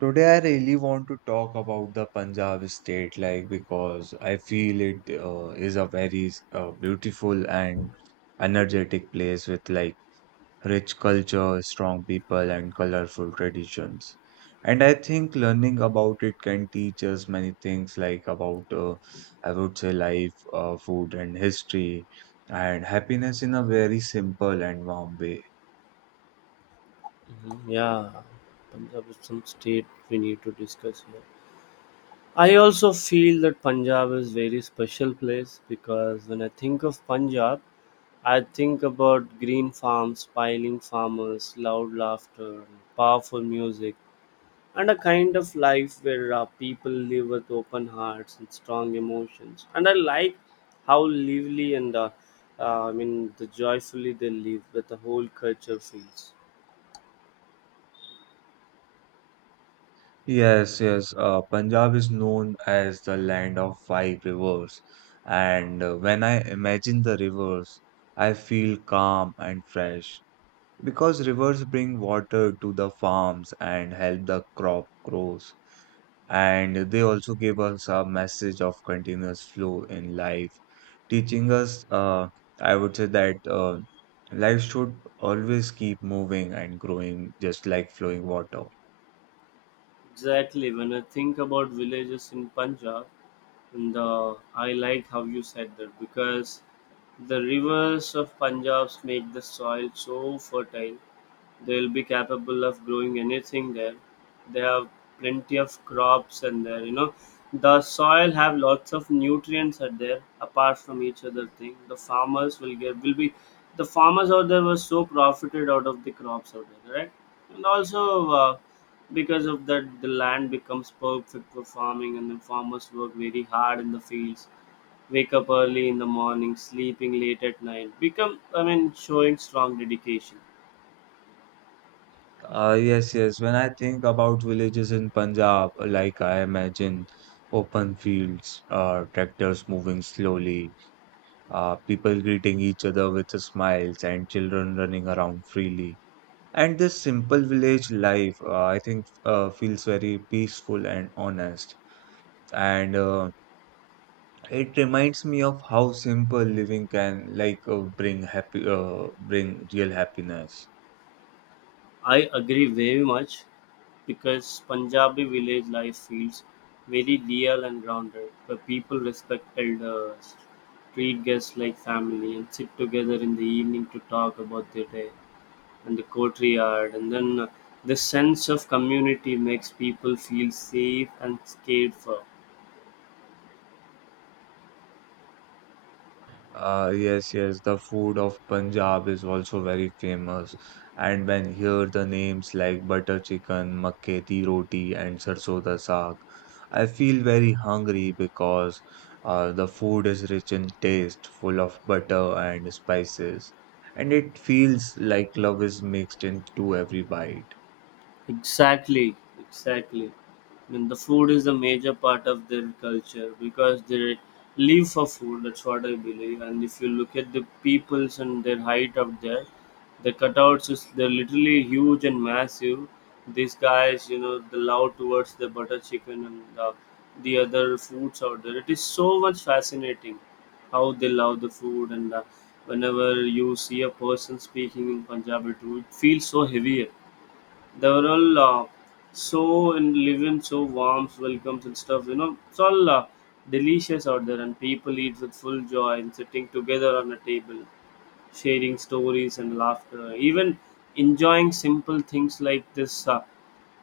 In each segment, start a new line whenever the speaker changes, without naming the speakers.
Today, I really want to talk about the Punjab state, because I feel it is a very beautiful and energetic place with rich culture, strong people, and colorful traditions. And I think learning about it can teach us many things, like about I would say life, food, and history, and happiness in a very simple and warm way.
Yeah, Punjab is some state we need to discuss here. I also feel that Punjab is very special place because when I think of Punjab, I think about green farms, smiling farmers, loud laughter, powerful music, and a kind of life where people live with open hearts and strong emotions. And I like how lively and the joyfully they live with the whole culture feels.
Yes, yes. Punjab is known as the land of five rivers, and when I imagine the rivers, I feel calm and fresh because rivers bring water to the farms and help the crop grows. And they also give us a message of continuous flow in life, teaching us I would say that life should always keep moving and growing, just like flowing water.
Exactly. When I think about villages in Punjab, and I like how you said that because the rivers of Punjab make the soil so fertile. They'll be capable of growing anything there. They have plenty of crops and there, you know. The soil have lots of nutrients are there apart from each other thing. The farmers will get will be the farmers out there were so profited out of the crops out there, right? And also because of that the land becomes perfect for farming and the farmers work very hard in the fields, wake up early in the morning, sleeping late at night, become, I mean showing strong dedication.
Yes, yes. When I think about villages in Punjab, I imagine open fields, tractors moving slowly, people greeting each other with smiles, and children running around freely. And this simple village life, I think, feels very peaceful and honest. And It reminds me of how simple living can, like, bring real happiness.
I agree very much because Punjabi village life feels very real and grounded, where people respect elders, treat guests like family, and sit together in the evening to talk about their day and the courtyard. And then the sense of community makes people feel safe and cared for.
Yes, yes, the food of Punjab is also very famous. And when hear the names like butter chicken, makke di roti, and sarson da saag, I feel very hungry because the food is rich in taste, full of butter and spices, and it feels like love is mixed into every bite.
Exactly, exactly. I mean, the food is a major part of their culture because they live for food. That's what I believe. And if you look at the peoples and their height up there, the cutouts is they're literally huge and massive. These guys, you know, the love towards the butter chicken and the other foods out there. It is so much fascinating how they love the food and whenever you see a person speaking in Punjabi too, it feels so heavy. They were all so in living, so warm, welcomes and stuff. You know, it's all delicious out there, and people eat with full joy and sitting together on a table, sharing stories and laughter, even enjoying simple things like this.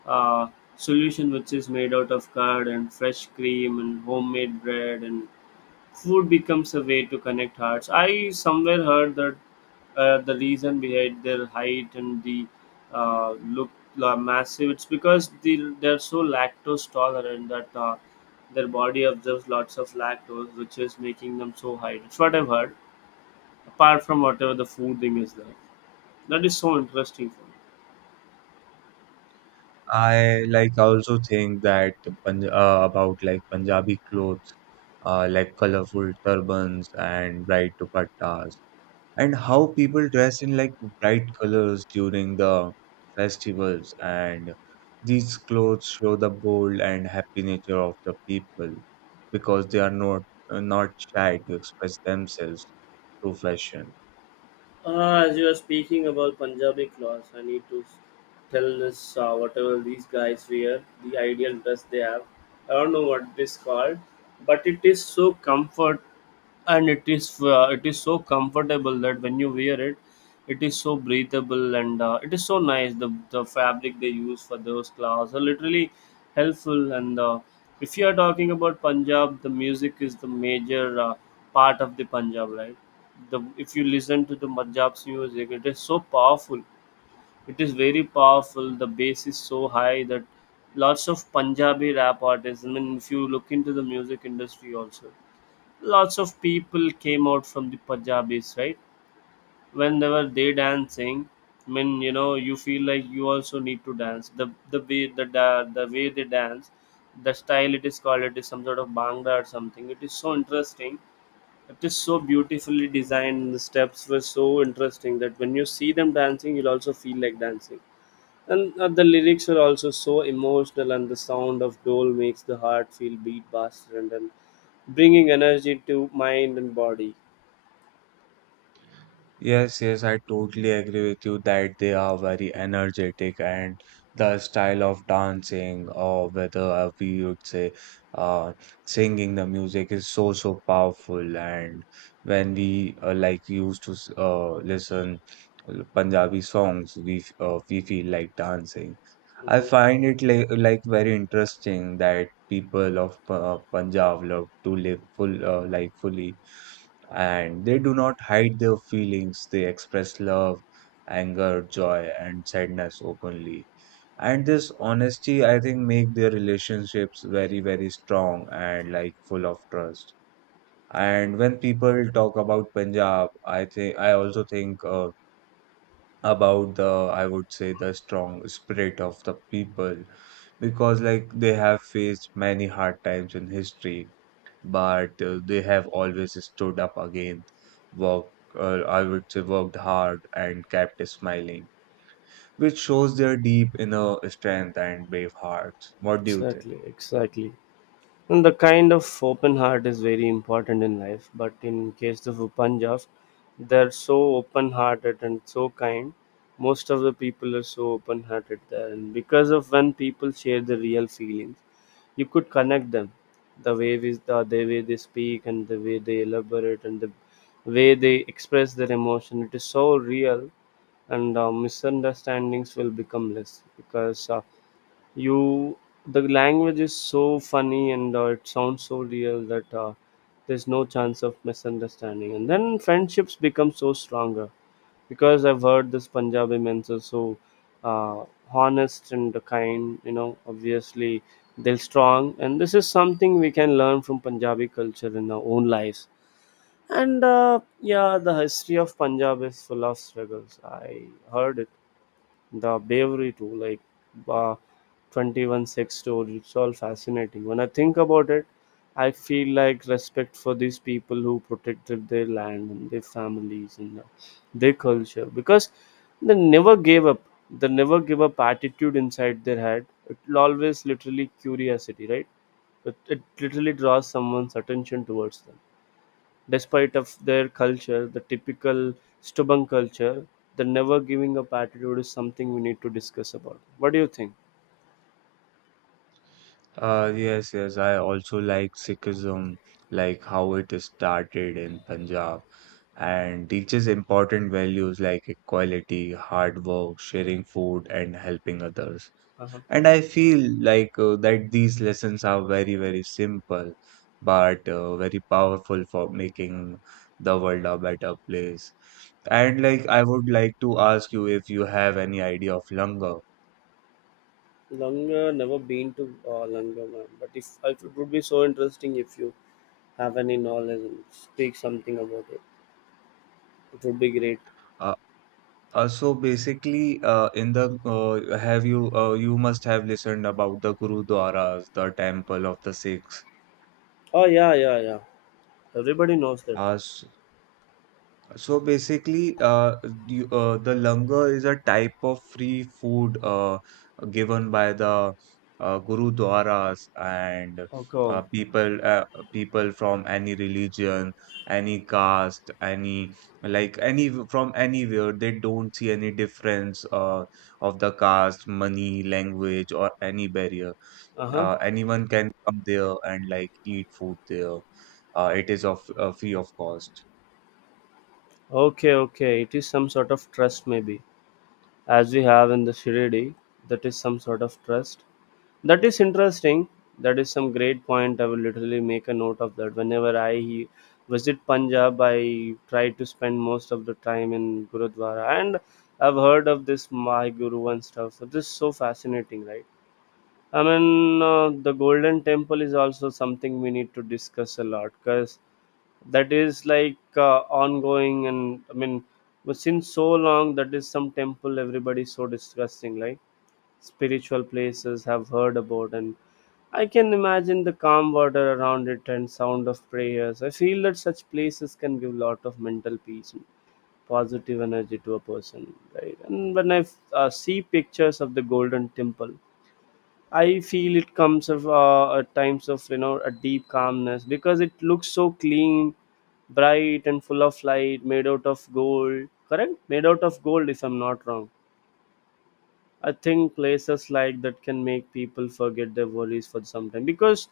uh, solution which is made out of curd and fresh cream and homemade bread and food becomes a way to connect hearts. I somewhere heard that the reason behind their height and the look massive, it's because they're so lactose tolerant that their body absorbs lots of lactose, which is making them so high. That's what I've heard. Apart from whatever the food thing is there, that is so interesting for me.
I also think that Punj about Punjabi clothes, like colorful turbans and bright dupattas, and how people dress in bright colors during the festivals. And these clothes show the bold and happy nature of the people because they are not shy to express themselves through fashion.
As you are speaking about Punjabi clothes, I need to tell us whatever these guys wear, the ideal dress they have. I don't know what this called, but it is so comfort and it is so comfortable that when you wear it, it is so breathable and it is so nice. The fabric they use for those clothes are literally helpful. And if you are talking about Punjab, the music is the major part of the Punjab, right? The If you listen to the Punjab's music, it is so powerful. It is very powerful. The bass is so high that lots of Punjabi rap artists. I mean, if you look into the music industry also, lots of people came out from the Punjabis, right? Whenever they dancing, I mean, you know, you feel like you also need to dance the way the way they dance, the style it is called, it is some sort of bhangra or something. It is so interesting. It is so beautifully designed, the steps were so interesting that when you see them dancing you'll also feel like dancing. And the lyrics are also so emotional and the sound of dole makes the heart feel beat faster and then bringing energy to mind and body.
Yes, yes, I totally agree with you that they are very energetic and the style of dancing or whether we would say uh, singing the music is so so powerful and when we like used to listen Punjabi songs we feel like dancing. I
Mhm.
find it like very interesting that people of Punjab love to live fully and they do not hide their feelings. They express love, anger, joy, and sadness openly. And this honesty, I think, make their relationships very, very strong and full of trust. And when people talk about Punjab, I also think about I would say, the strong spirit of the people because they have faced many hard times in history but they have always stood up again, worked, I would say, worked hard and kept smiling, which shows their deep inner strength and brave hearts. What do you think?
Exactly, exactly. And the kind of open heart is very important in life, but in case of Punjab, they're so open hearted and so kind. Most of the people are so open hearted there, and because of when people share the real feelings, you could connect them. The way we, the way they speak and the way they elaborate and the way they express their emotion, it is so real and misunderstandings will become less because you the language is so funny and it sounds so real that there's no chance of misunderstanding and then friendships become so stronger because I've heard this Punjabi men are so uh, honest and kind, you know, obviously they're strong, and this is something we can learn from Punjabi culture in our own lives. And yeah, the history of Punjab is full of struggles. I heard it, the bravery too, like uh, 21 sex stories, it's all fascinating. When I think about it, I feel like respect for these people who protected their land and their families and their culture because they never gave up. They never give up attitude inside their head, it'll always literally curiosity, right? It literally draws someone's attention towards them. Despite of their culture, the typical stubborn culture, the never giving up attitude is something we need to discuss about. What do you think?
Yes, yes, I also like Sikhism, like how it is started in Punjab and teaches important values like equality, hard work, sharing food, and helping others.
Uh-huh.
And I feel that these lessons are very, very simple, but very powerful for making the world a better place. And I would like to ask you if you have any idea of langar.
Longer, never been to Longer, man. But if it would be so interesting if you have any knowledge and speak something about it. It would be great.
Uh, so basically, in the have you must have listened about the Gurudwaras, the temple of the Sikhs.
Oh yeah, yeah, yeah. Everybody knows that.
Uh, So basically, the langar is a type of free food given by the Gurudwaras and uh,
Okay.
people uh, people from any religion, any caste, any from anywhere. They don't see any difference of the caste, money, language, or any barrier.
Uh huh.
Anyone can come there and eat food there. It is of free of cost.
Okay, okay. It is some sort of trust, maybe, as we have in the Shirdi. That is some sort of trust. That is interesting. That is some great point. I will literally make a note of that. Whenever I visit Punjab, I try to spend most of the time in Gurudwara. And I've heard of this Mahi Guru and stuff. So this is so fascinating, right? I mean, the Golden Temple is also something we need to discuss a lot because that is like ongoing. And I mean, but since so long, that is some temple. Everybody so discussing, like spiritual places have heard about. And I can imagine the calm water around it and sound of prayers. I feel that such places can give a lot of mental peace and positive energy to a person, right? And when I see pictures of the Golden Temple, I feel it comes of at times of, you know, a deep calmness because it looks so clean, bright, and full of light, made out of gold. Correct? Made out of gold, if I'm not wrong. I think places like that can make people forget their worries for some time because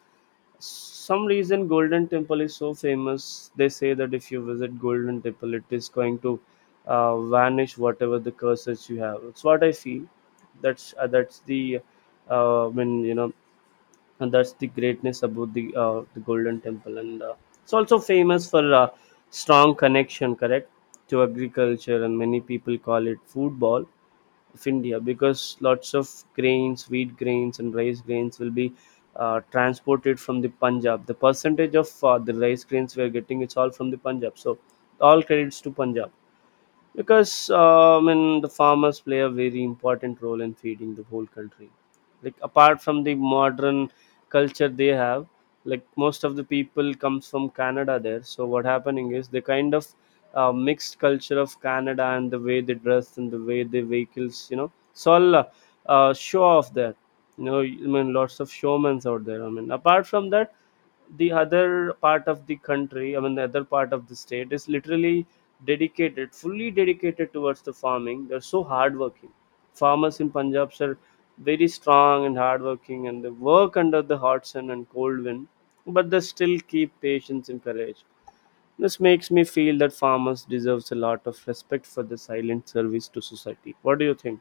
some reason Golden Temple is so famous. They say that if you visit Golden Temple, it is going to vanish whatever the curses you have. It's what I feel. That's the I mean, you know, and that's the greatness about the Golden Temple. And it's also famous for strong connection, correct, to agriculture, and many people call it food ball of India because lots of grains, wheat grains, and rice grains will be transported from the Punjab. The percentage of the rice grains we are getting, it's all from the Punjab. So all credits to Punjab because I mean the farmers play a very important role in feeding the whole country. Like apart from the modern culture they have, like most of the people comes from Canada there. So what happening is they kind of mixed culture of Canada and the way they dress and the way they vehicles, you know, it's all show off there. You know, I mean lots of showmans out there. I mean apart from that, the other part of the country, I mean the other part of the state is literally dedicated, fully dedicated towards the farming. They're so hardworking. Farmers in Punjab are very strong and hardworking, and they work under the hot sun and cold wind, but they still keep patience and courage. This makes me feel that farmers deserves a lot of respect for their silent service to society. What do you think?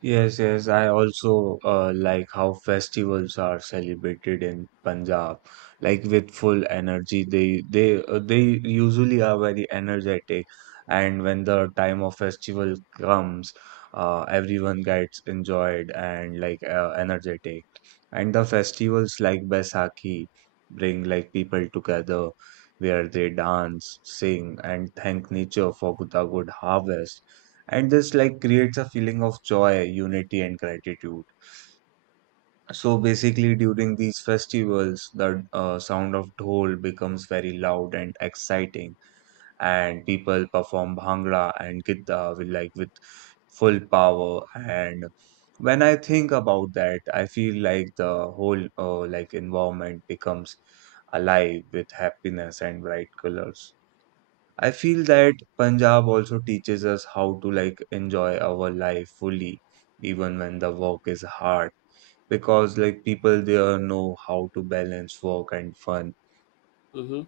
Yes, yes, I also like how festivals are celebrated in Punjab, like with full energy. They usually are very energetic, and when the time of festival comes, everyone gets enjoyed and energetic. And the festivals like Baisakhi bring people together, where they dance, sing, and thank nature for the good harvest and this creates a feeling of joy, unity, and gratitude. So basically, during these festivals, the sound of dhol becomes very loud and exciting, and people perform bhangra and gidda with full power. And when I think about that, I feel like the whole environment becomes alive with happiness and bright colors. I feel that Punjab also teaches us how to enjoy our life fully, even when the work is hard, because people there know how to balance work and fun.
Mm-hmm.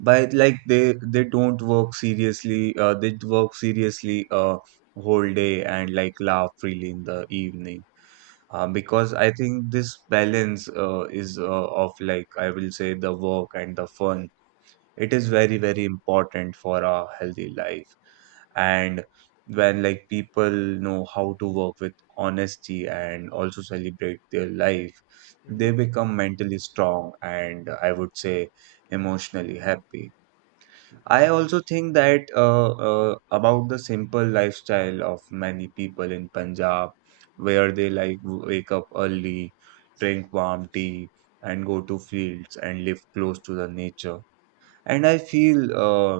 But they don't work seriously. They work seriously whole day and laugh freely in the evening. Because I think this balance is of like I will say, the work and the fun, it is very very important for a healthy life. And when people know how to work with honesty and also celebrate their life,
Mm-hmm.
they become mentally strong and, I would say, emotionally happy. I also think that about the simple lifestyle of many people in Punjab, where they wake up early, drink warm tea, and go to fields and live close to the nature. And I feel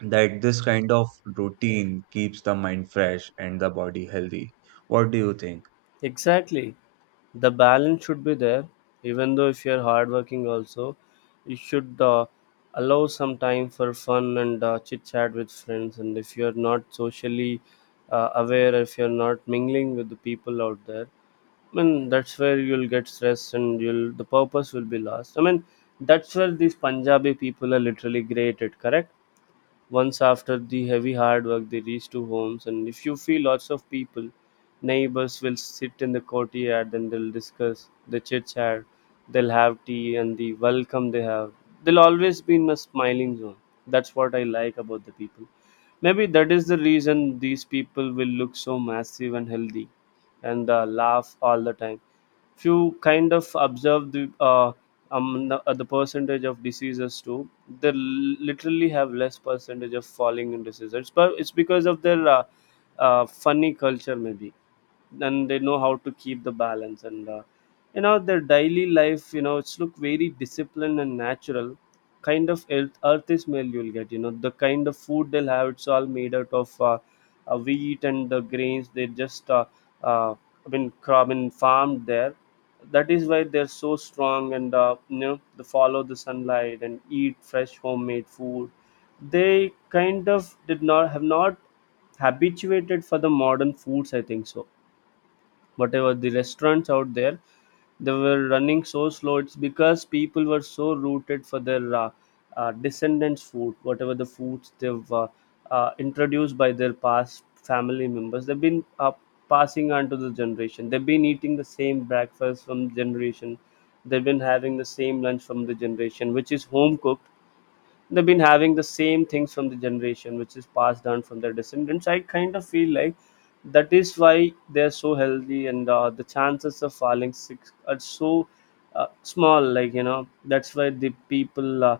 that this kind of routine keeps the mind fresh and the body healthy. What do you think?
Exactly. The balance should be there. Even though if you're hardworking also, you should allow some time for fun and chit chat with friends, and if you're not socially aware, if you're not mingling with the people out there, I mean that's where you'll get stressed and you'll the purpose will be lost. I mean that's where these Punjabi people are literally great at, correct. Once after the heavy hard work, they reach to homes, and if you feel lots of people, neighbors will sit in the courtyard and they'll discuss, the chit chat, they'll have tea, and the welcome they have. They'll always be in a smiling zone. That's what I like about the people. Maybe that is the reason these people will look so massive and healthy and laugh all the time if you kind of observe the the percentage of diseases too. They literally have less percentage of falling in diseases, but it's because of their funny culture maybe, and they know how to keep the balance. And you know, their daily life, you know, it's look very disciplined and natural. Kind of earth, earth is meal you'll get, you know. The kind of food they'll have, it's all made out of wheat and the grains. They just uh, I mean, crop and farmed there. That is why they're so strong. And you know, they follow the sunlight and eat fresh homemade food. They kind of did not have not habituated for the modern foods, I think so. Whatever the restaurants out there, they were running so slow. It's because people were so rooted for their descendants food. Whatever the foods they've introduced by their past family members, they've been passing on to the generation. They've been eating the same breakfast from generation, they've been having the same lunch from the generation, which is home cooked. They've been having the same things from the generation, which is passed down from their descendants. I kind of feel like that is why they're so healthy, and the chances of falling sick are so small, like, you know. That's why the people uh,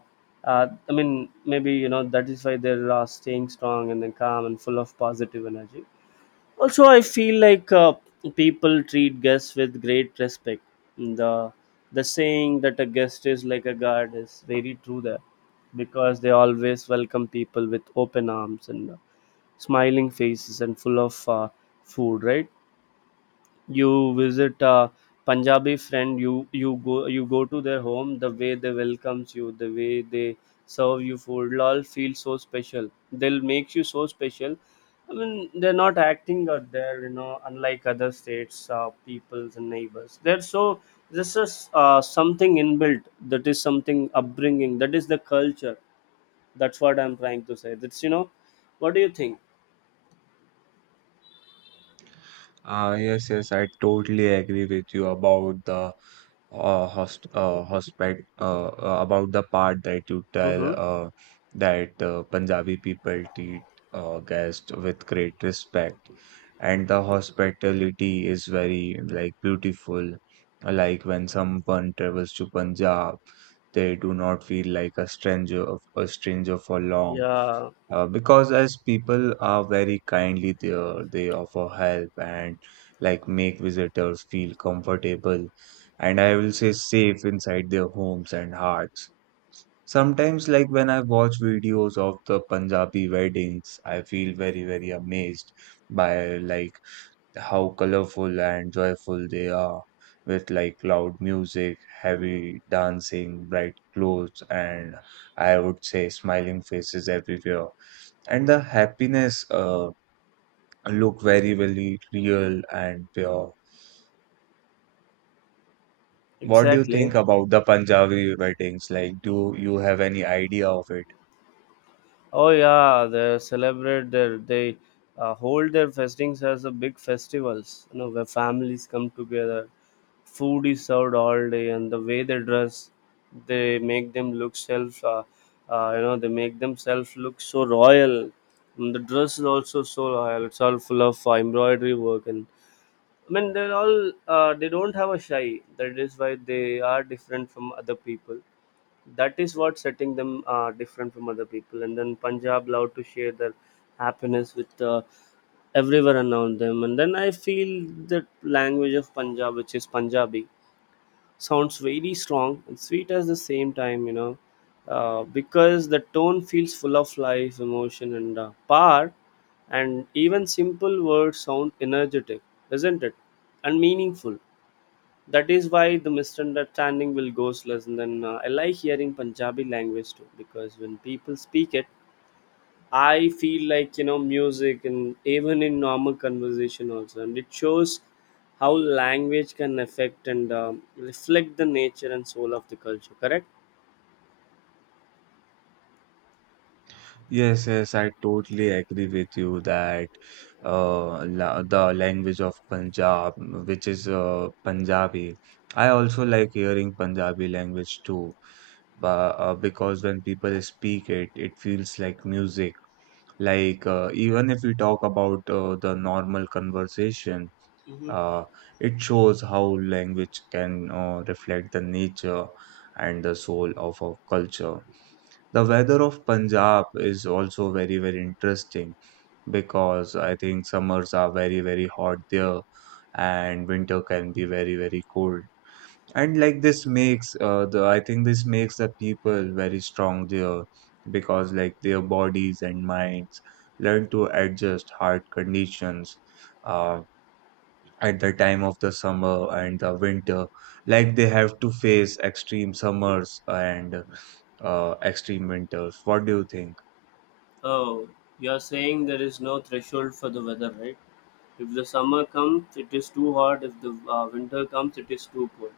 uh, I mean, maybe, you know, that is why they're staying strong and then calm and full of positive energy. Also, I feel like people treat guests with great respect. The the saying that a guest is like a guard is very true there, because they always welcome people with open arms and smiling faces and full of food, right? You visit a Punjabi friend, you go to their home, the way they welcomes you, the way they serve you food, it'll all feel so special. They'll make you so special. I mean, they're not acting out there, you know, unlike other states, peoples and neighbors. They're so, this is something inbuilt. That is something upbringing. That is the culture. That's what I'm trying to say. That's, you know, what do you think?
Yes, yes, I totally agree with you about the about the part that you tell
Mm-hmm.
uh, that Punjabi people treat guests with great respect, and the hospitality is very beautiful. Like when someone travels to Punjab, they do not feel like a stranger for long.
Yeah,
Because as people are very kindly there, they offer help and make visitors feel comfortable and, I will say, safe inside their homes and hearts. Sometimes, like when I watch videos of the Punjabi weddings, I feel very, very amazed by how colorful and joyful they are, with loud music, heavy dancing, bright clothes, and, I would say, smiling faces everywhere. And the happiness look very, very real and pure. What do you think
exactly.
about the Punjabi weddings? Like, do you have any idea of it?
Oh yeah, they celebrate their they hold their festings as a big festivals. You know, where families come together, food is served all day, and the way they dress, they make them look self. You know, they make themselves look so royal. And the dress is also so royal. It's all full of embroidery work, and I mean they're all they don't have a shy. That is why they are different from other people. That is what setting them different from other people. And then Punjab love to share their happiness with everyone around them. And then I feel that language of Punjab, which is Punjabi, sounds very strong and sweet at the same time, you know. Because the tone feels full of life, emotion, and power, and even simple words sound energetic, isn't it, and meaningful. That is why the misunderstanding will go less. And then I like hearing Punjabi language too, because when people speak it, I feel like, you know, music, and even in normal conversation also. And it shows how language can affect and reflect the nature and soul of the culture, correct?
Yes, yes, I totally agree with you that la the language of Punjab, which is Punjabi. I also like hearing Punjabi language too, because when people speak it, it feels like music. Like even if we talk about the normal conversation,
Hmm.
uh, it shows how language can reflect the nature and the soul of a culture. The weather of Punjab is also very, very interesting because I think summers are very, very hot there and winter can be very, very cold. And this makes the I think this makes the people very strong there because their bodies and minds learn to adjust hard conditions uh, at the time of the summer and the winter. Like they have to face extreme summers and extreme winters. What do you think?
Oh, you're saying there is no threshold for the weather, right? If the summer comes, it is too hot. If the winter comes, it is too cold.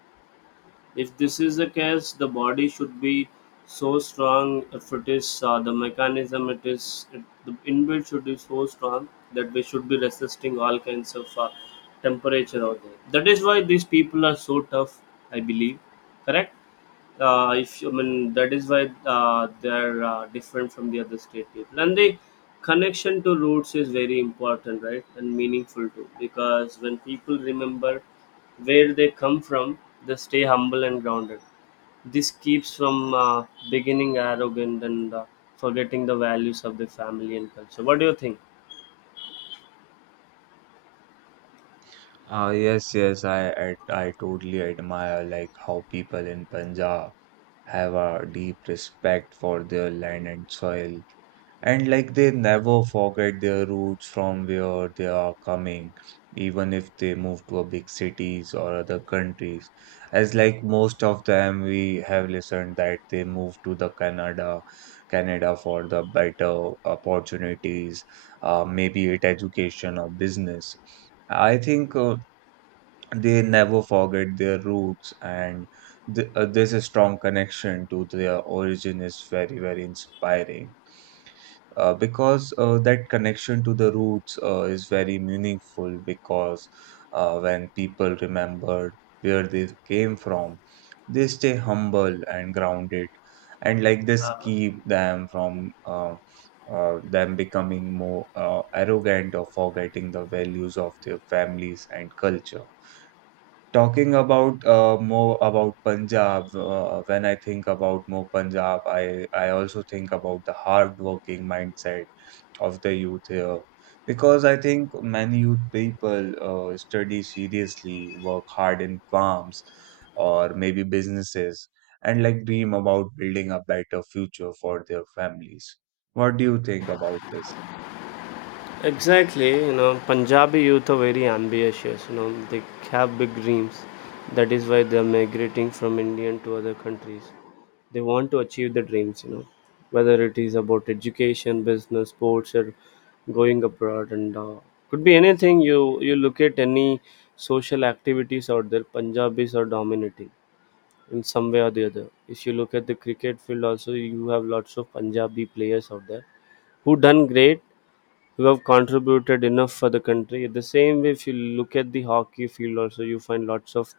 If this is the case, the body should be so strong. If it is the mechanism, it is it, the inbuilt should be so strong that we should be resisting all kinds of temperature out there. That is why these people are so tough. I believe, correct? If you, I mean, that is why they're different from the other state people. And the connection to roots is very important, right, and meaningful too, because when people remember where they come from, they stay humble and grounded. This keeps from beginning arrogant and forgetting the values of the family and culture. What do you think?
Yes, yes, I totally admire how people in Punjab have a deep respect for their land and soil, and they never forget their roots from where they are coming, even if they move to a big cities or other countries. As like most of them, we have listened that they move to Canada for the better opportunities, maybe it education or business, I think. They never forget their roots and there's strong connection to their origin is very very inspiring, because that connection to the roots is very meaningful because when people remember where they came from, they stay humble and grounded, and this
uh,
keep them from them becoming more arrogant or forgetting the values of their families and culture. Talking about Punjab, when I think about more Punjab, I also think about the hardworking mindset of the youth here. Because I think many youth people study seriously, work hard in farms or maybe businesses, and dream about building a better future for their families. What do you think about this?
Exactly, you know, Punjabi youth are very ambitious, you know, they have big dreams. That is why they are migrating from India to other countries. They want to achieve their dreams, you know, whether it is about education, business, sports, or going abroad, and could be anything. You look at any social activities out there, Punjabis are dominating in some way or the other. If you look at the cricket field, also you have lots of Punjabi players out there who done great, who have contributed enough for the country. The same way, if you look at the hockey field, also you find lots of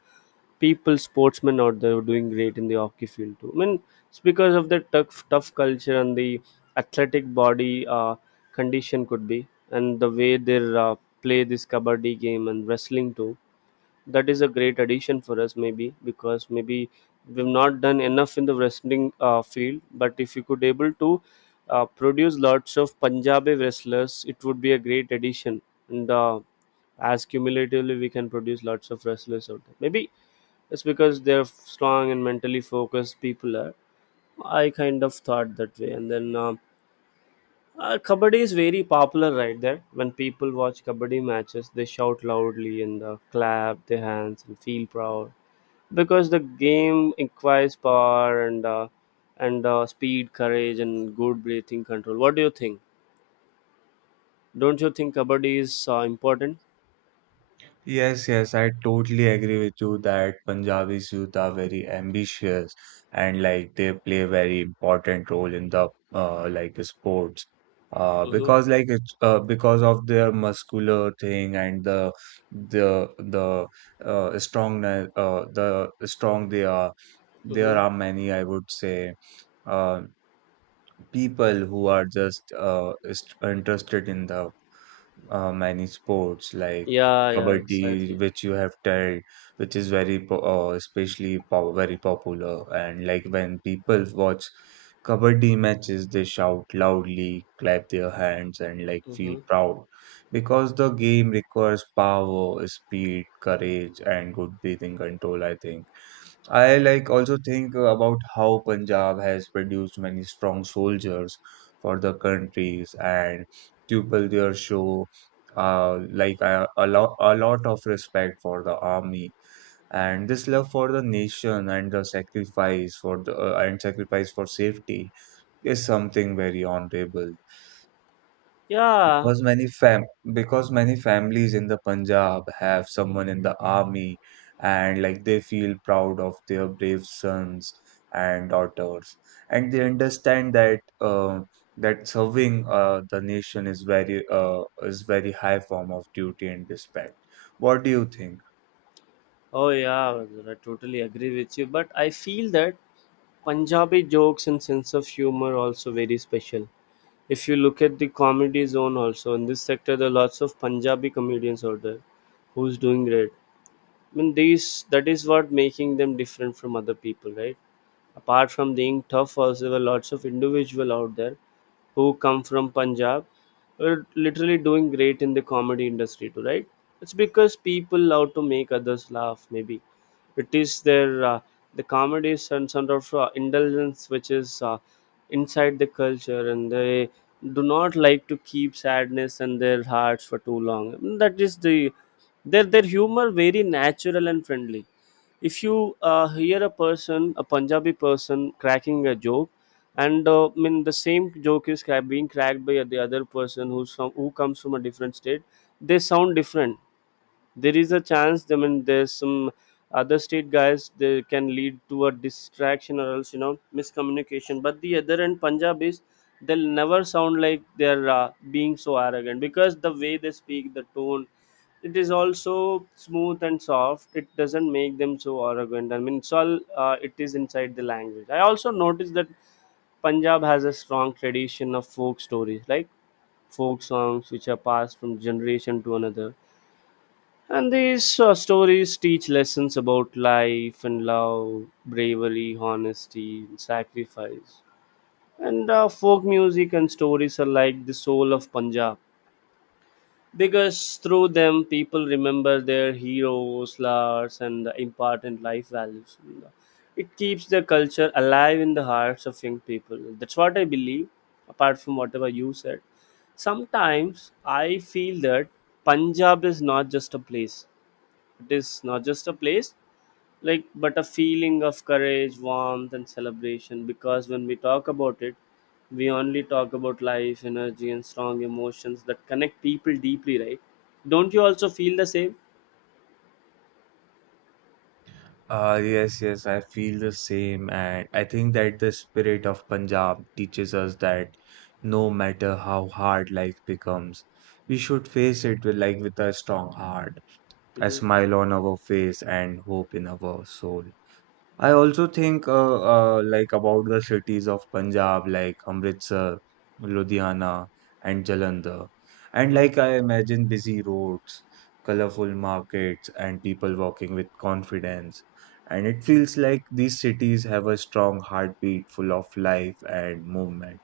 people, sportsmen out there who are doing great in the hockey field too. I mean, it's because of the tough, tough culture and the athletic body condition could be, and the way they uh, play this kabaddi game and wrestling too. That is a great addition for us, maybe, because maybe we've not done enough in the wrestling field. But if you could able to produce lots of Punjabi wrestlers, it would be a great addition. And as cumulatively we can produce lots of wrestlers out there, maybe. It's because they're strong and mentally focused people are, I kind of thought that way. And then kabaddi is very popular right there. When people watch kabaddi matches, they shout loudly and clap their hands and feel proud, because the game requires power and speed, courage, and good breathing control. What do you think? Don't you think kabaddi is important?
Yes, yes, I totally agree with you that Punjabi youth are very ambitious and they play a very important role in the sports,
Mm-hmm.
because like it's because of their muscular thing and the the the strong they are. There
Mm-hmm.
are many, I would say, uh, people who are interested in the many sports like
Yeah, yeah,
kabaddi,
exactly.
which you have told, which is very po- especially po- very popular. And like when people watch kabaddi matches, they shout loudly, clap their hands, and feel
Mm-hmm.
proud because the game requires power, speed, courage, and good breathing control, I think. I also think about how Punjab has produced many strong soldiers for the countries and people there show a lot of respect for the army, and this love for the nation and the sacrifice for the and sacrifice for safety is something very honorable.
Yeah.
Because many fam because many families in the Punjab have someone in the army and they feel proud of their brave sons and daughters, and they understand that serving the nation is very is very high form of duty and respect. What do you think?
Oh, yeah, Raghuvar, I totally agree with you. But I feel that Punjabi jokes and sense of humor also very special. If you look at the comedy zone also in this sector, there are lots of Punjabi comedians out there who's doing great. I mean, these that is what making them different from other people, right? Apart from being tough, also there were lots of individual out there who come from Punjab are literally doing great in the comedy industry too, right? It's because people love to make others laugh. Maybe it is their the comedy is some sort of indulgence, which is inside the culture, and they do not like to keep sadness in their hearts for too long. Mm. That is the their humor very natural and friendly. If you hear a person, a Punjabi person, cracking a joke, and I mean, the same joke is being cracked by the other person who's from, who comes from a different state, they sound different. There is a chance, I mean, there's some other state guys, they can lead to a distraction, or else, you know, miscommunication. But the other end, Punjabis, they'll never sound like they're being so arrogant, because the way they speak, the tone, it is also smooth and soft. It doesn't make them so arrogant. I mean, it's all it is inside the language. I also noticed that Punjab has a strong tradition of folk stories, like folk songs, which are passed from generation to another. And these stories teach lessons about life and love, bravery, honesty, and sacrifice. And folk music and stories are like the soul of Punjab, because through them people remember their heroes, lars, and the important life values. It keeps the culture alive in the hearts of young people. That's what I believe. Apart from whatever you said, sometimes I feel that Punjab is not just a place. It is not just a place, like, but a feeling of courage, warmth, and celebration. Because when we talk about it, we only talk about life, energy, and strong emotions that connect people deeply, right? Don't you also feel the same?
Yes, yes, I feel the same. And I think that the spirit of Punjab teaches us that no matter how hard life becomes, we should face it with a strong heart, a
Mm-hmm.
smile on our face, and hope in our soul. I also think about the cities of Punjab, like Amritsar, Ludhiana, and Jalandhar. And
Mm-hmm.
I imagine busy roads, colorful markets, and people walking with confidence. And it feels like these cities have a strong heartbeat full of life and movement.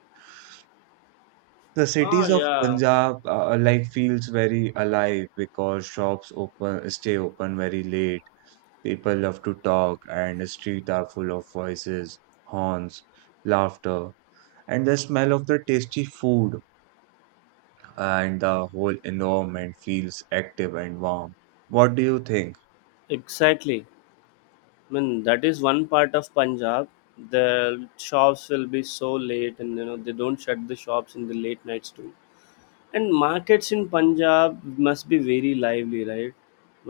The
Oh
cities of
yeah.
Punjab feels very alive because shops open stay open very late. People love to talk and the streets are full of voices, horns, laughter, and the smell of the tasty food, and the whole environment feels active and warm. What do you think?
Exactly. I mean, that is one part of Punjab. The shops will be so late, and you know, they don't shut the shops in the late nights too. And markets in Punjab must be very lively, right?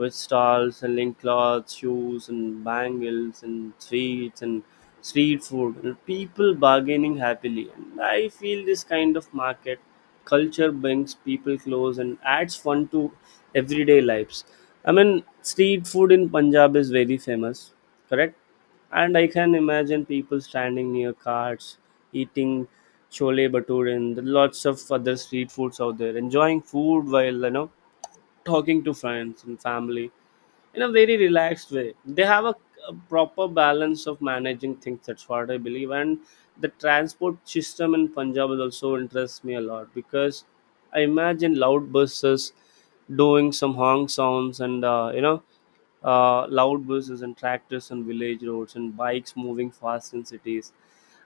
With stalls selling clothes, shoes, and bangles, and sweets, and street food, and people bargaining happily. And I feel this kind of market culture brings people close and adds fun to everyday lives. I mean, street food in Punjab is very famous, correct? And I can imagine people standing near carts, eating chole bhature and lots of other street foods out there, enjoying food while, you know, talking to friends and family in a very relaxed way. They have a proper balance of managing things. That's what I believe. And the transport system in Punjab is also interests me a lot, because I imagine loud buses doing some honk sounds, and you know, loud buses and tractors on village roads and bikes moving fast in cities.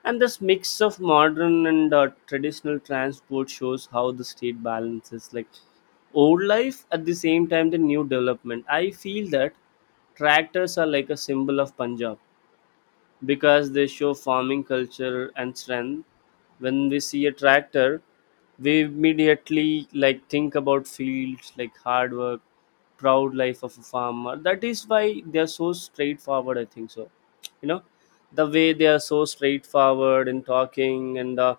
And this mix of modern and traditional transport shows how the state balances, like, old life at the same time the new development. I feel that tractors are like a symbol of Punjab, because they show farming culture and strength. When we see a tractor, we immediately, like, think about fields, like hard work, proud life of a farmer. That is why they are so straightforward, I think so. You know, the way they are so straightforward in talking, and uh,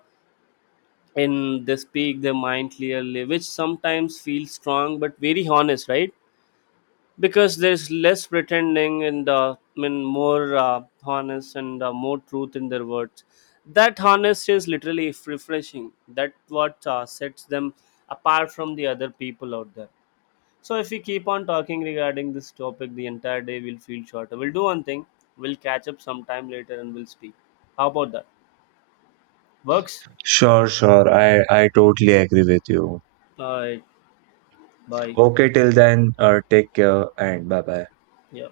and they speak their mind clearly, which sometimes feels strong but very honest, right? Because there's less pretending, and I mean, more honest and more truth in their words. That honesty is literally refreshing. That what sets them apart from the other people out there. So if we keep on talking regarding this topic, the entire day will feel shorter. We'll do one thing, we'll catch up sometime later and we'll speak. How about that? Works?
Sure, sure. I totally agree with you.
All right, bye.
Okay, till then, take care and bye bye.
Yeah.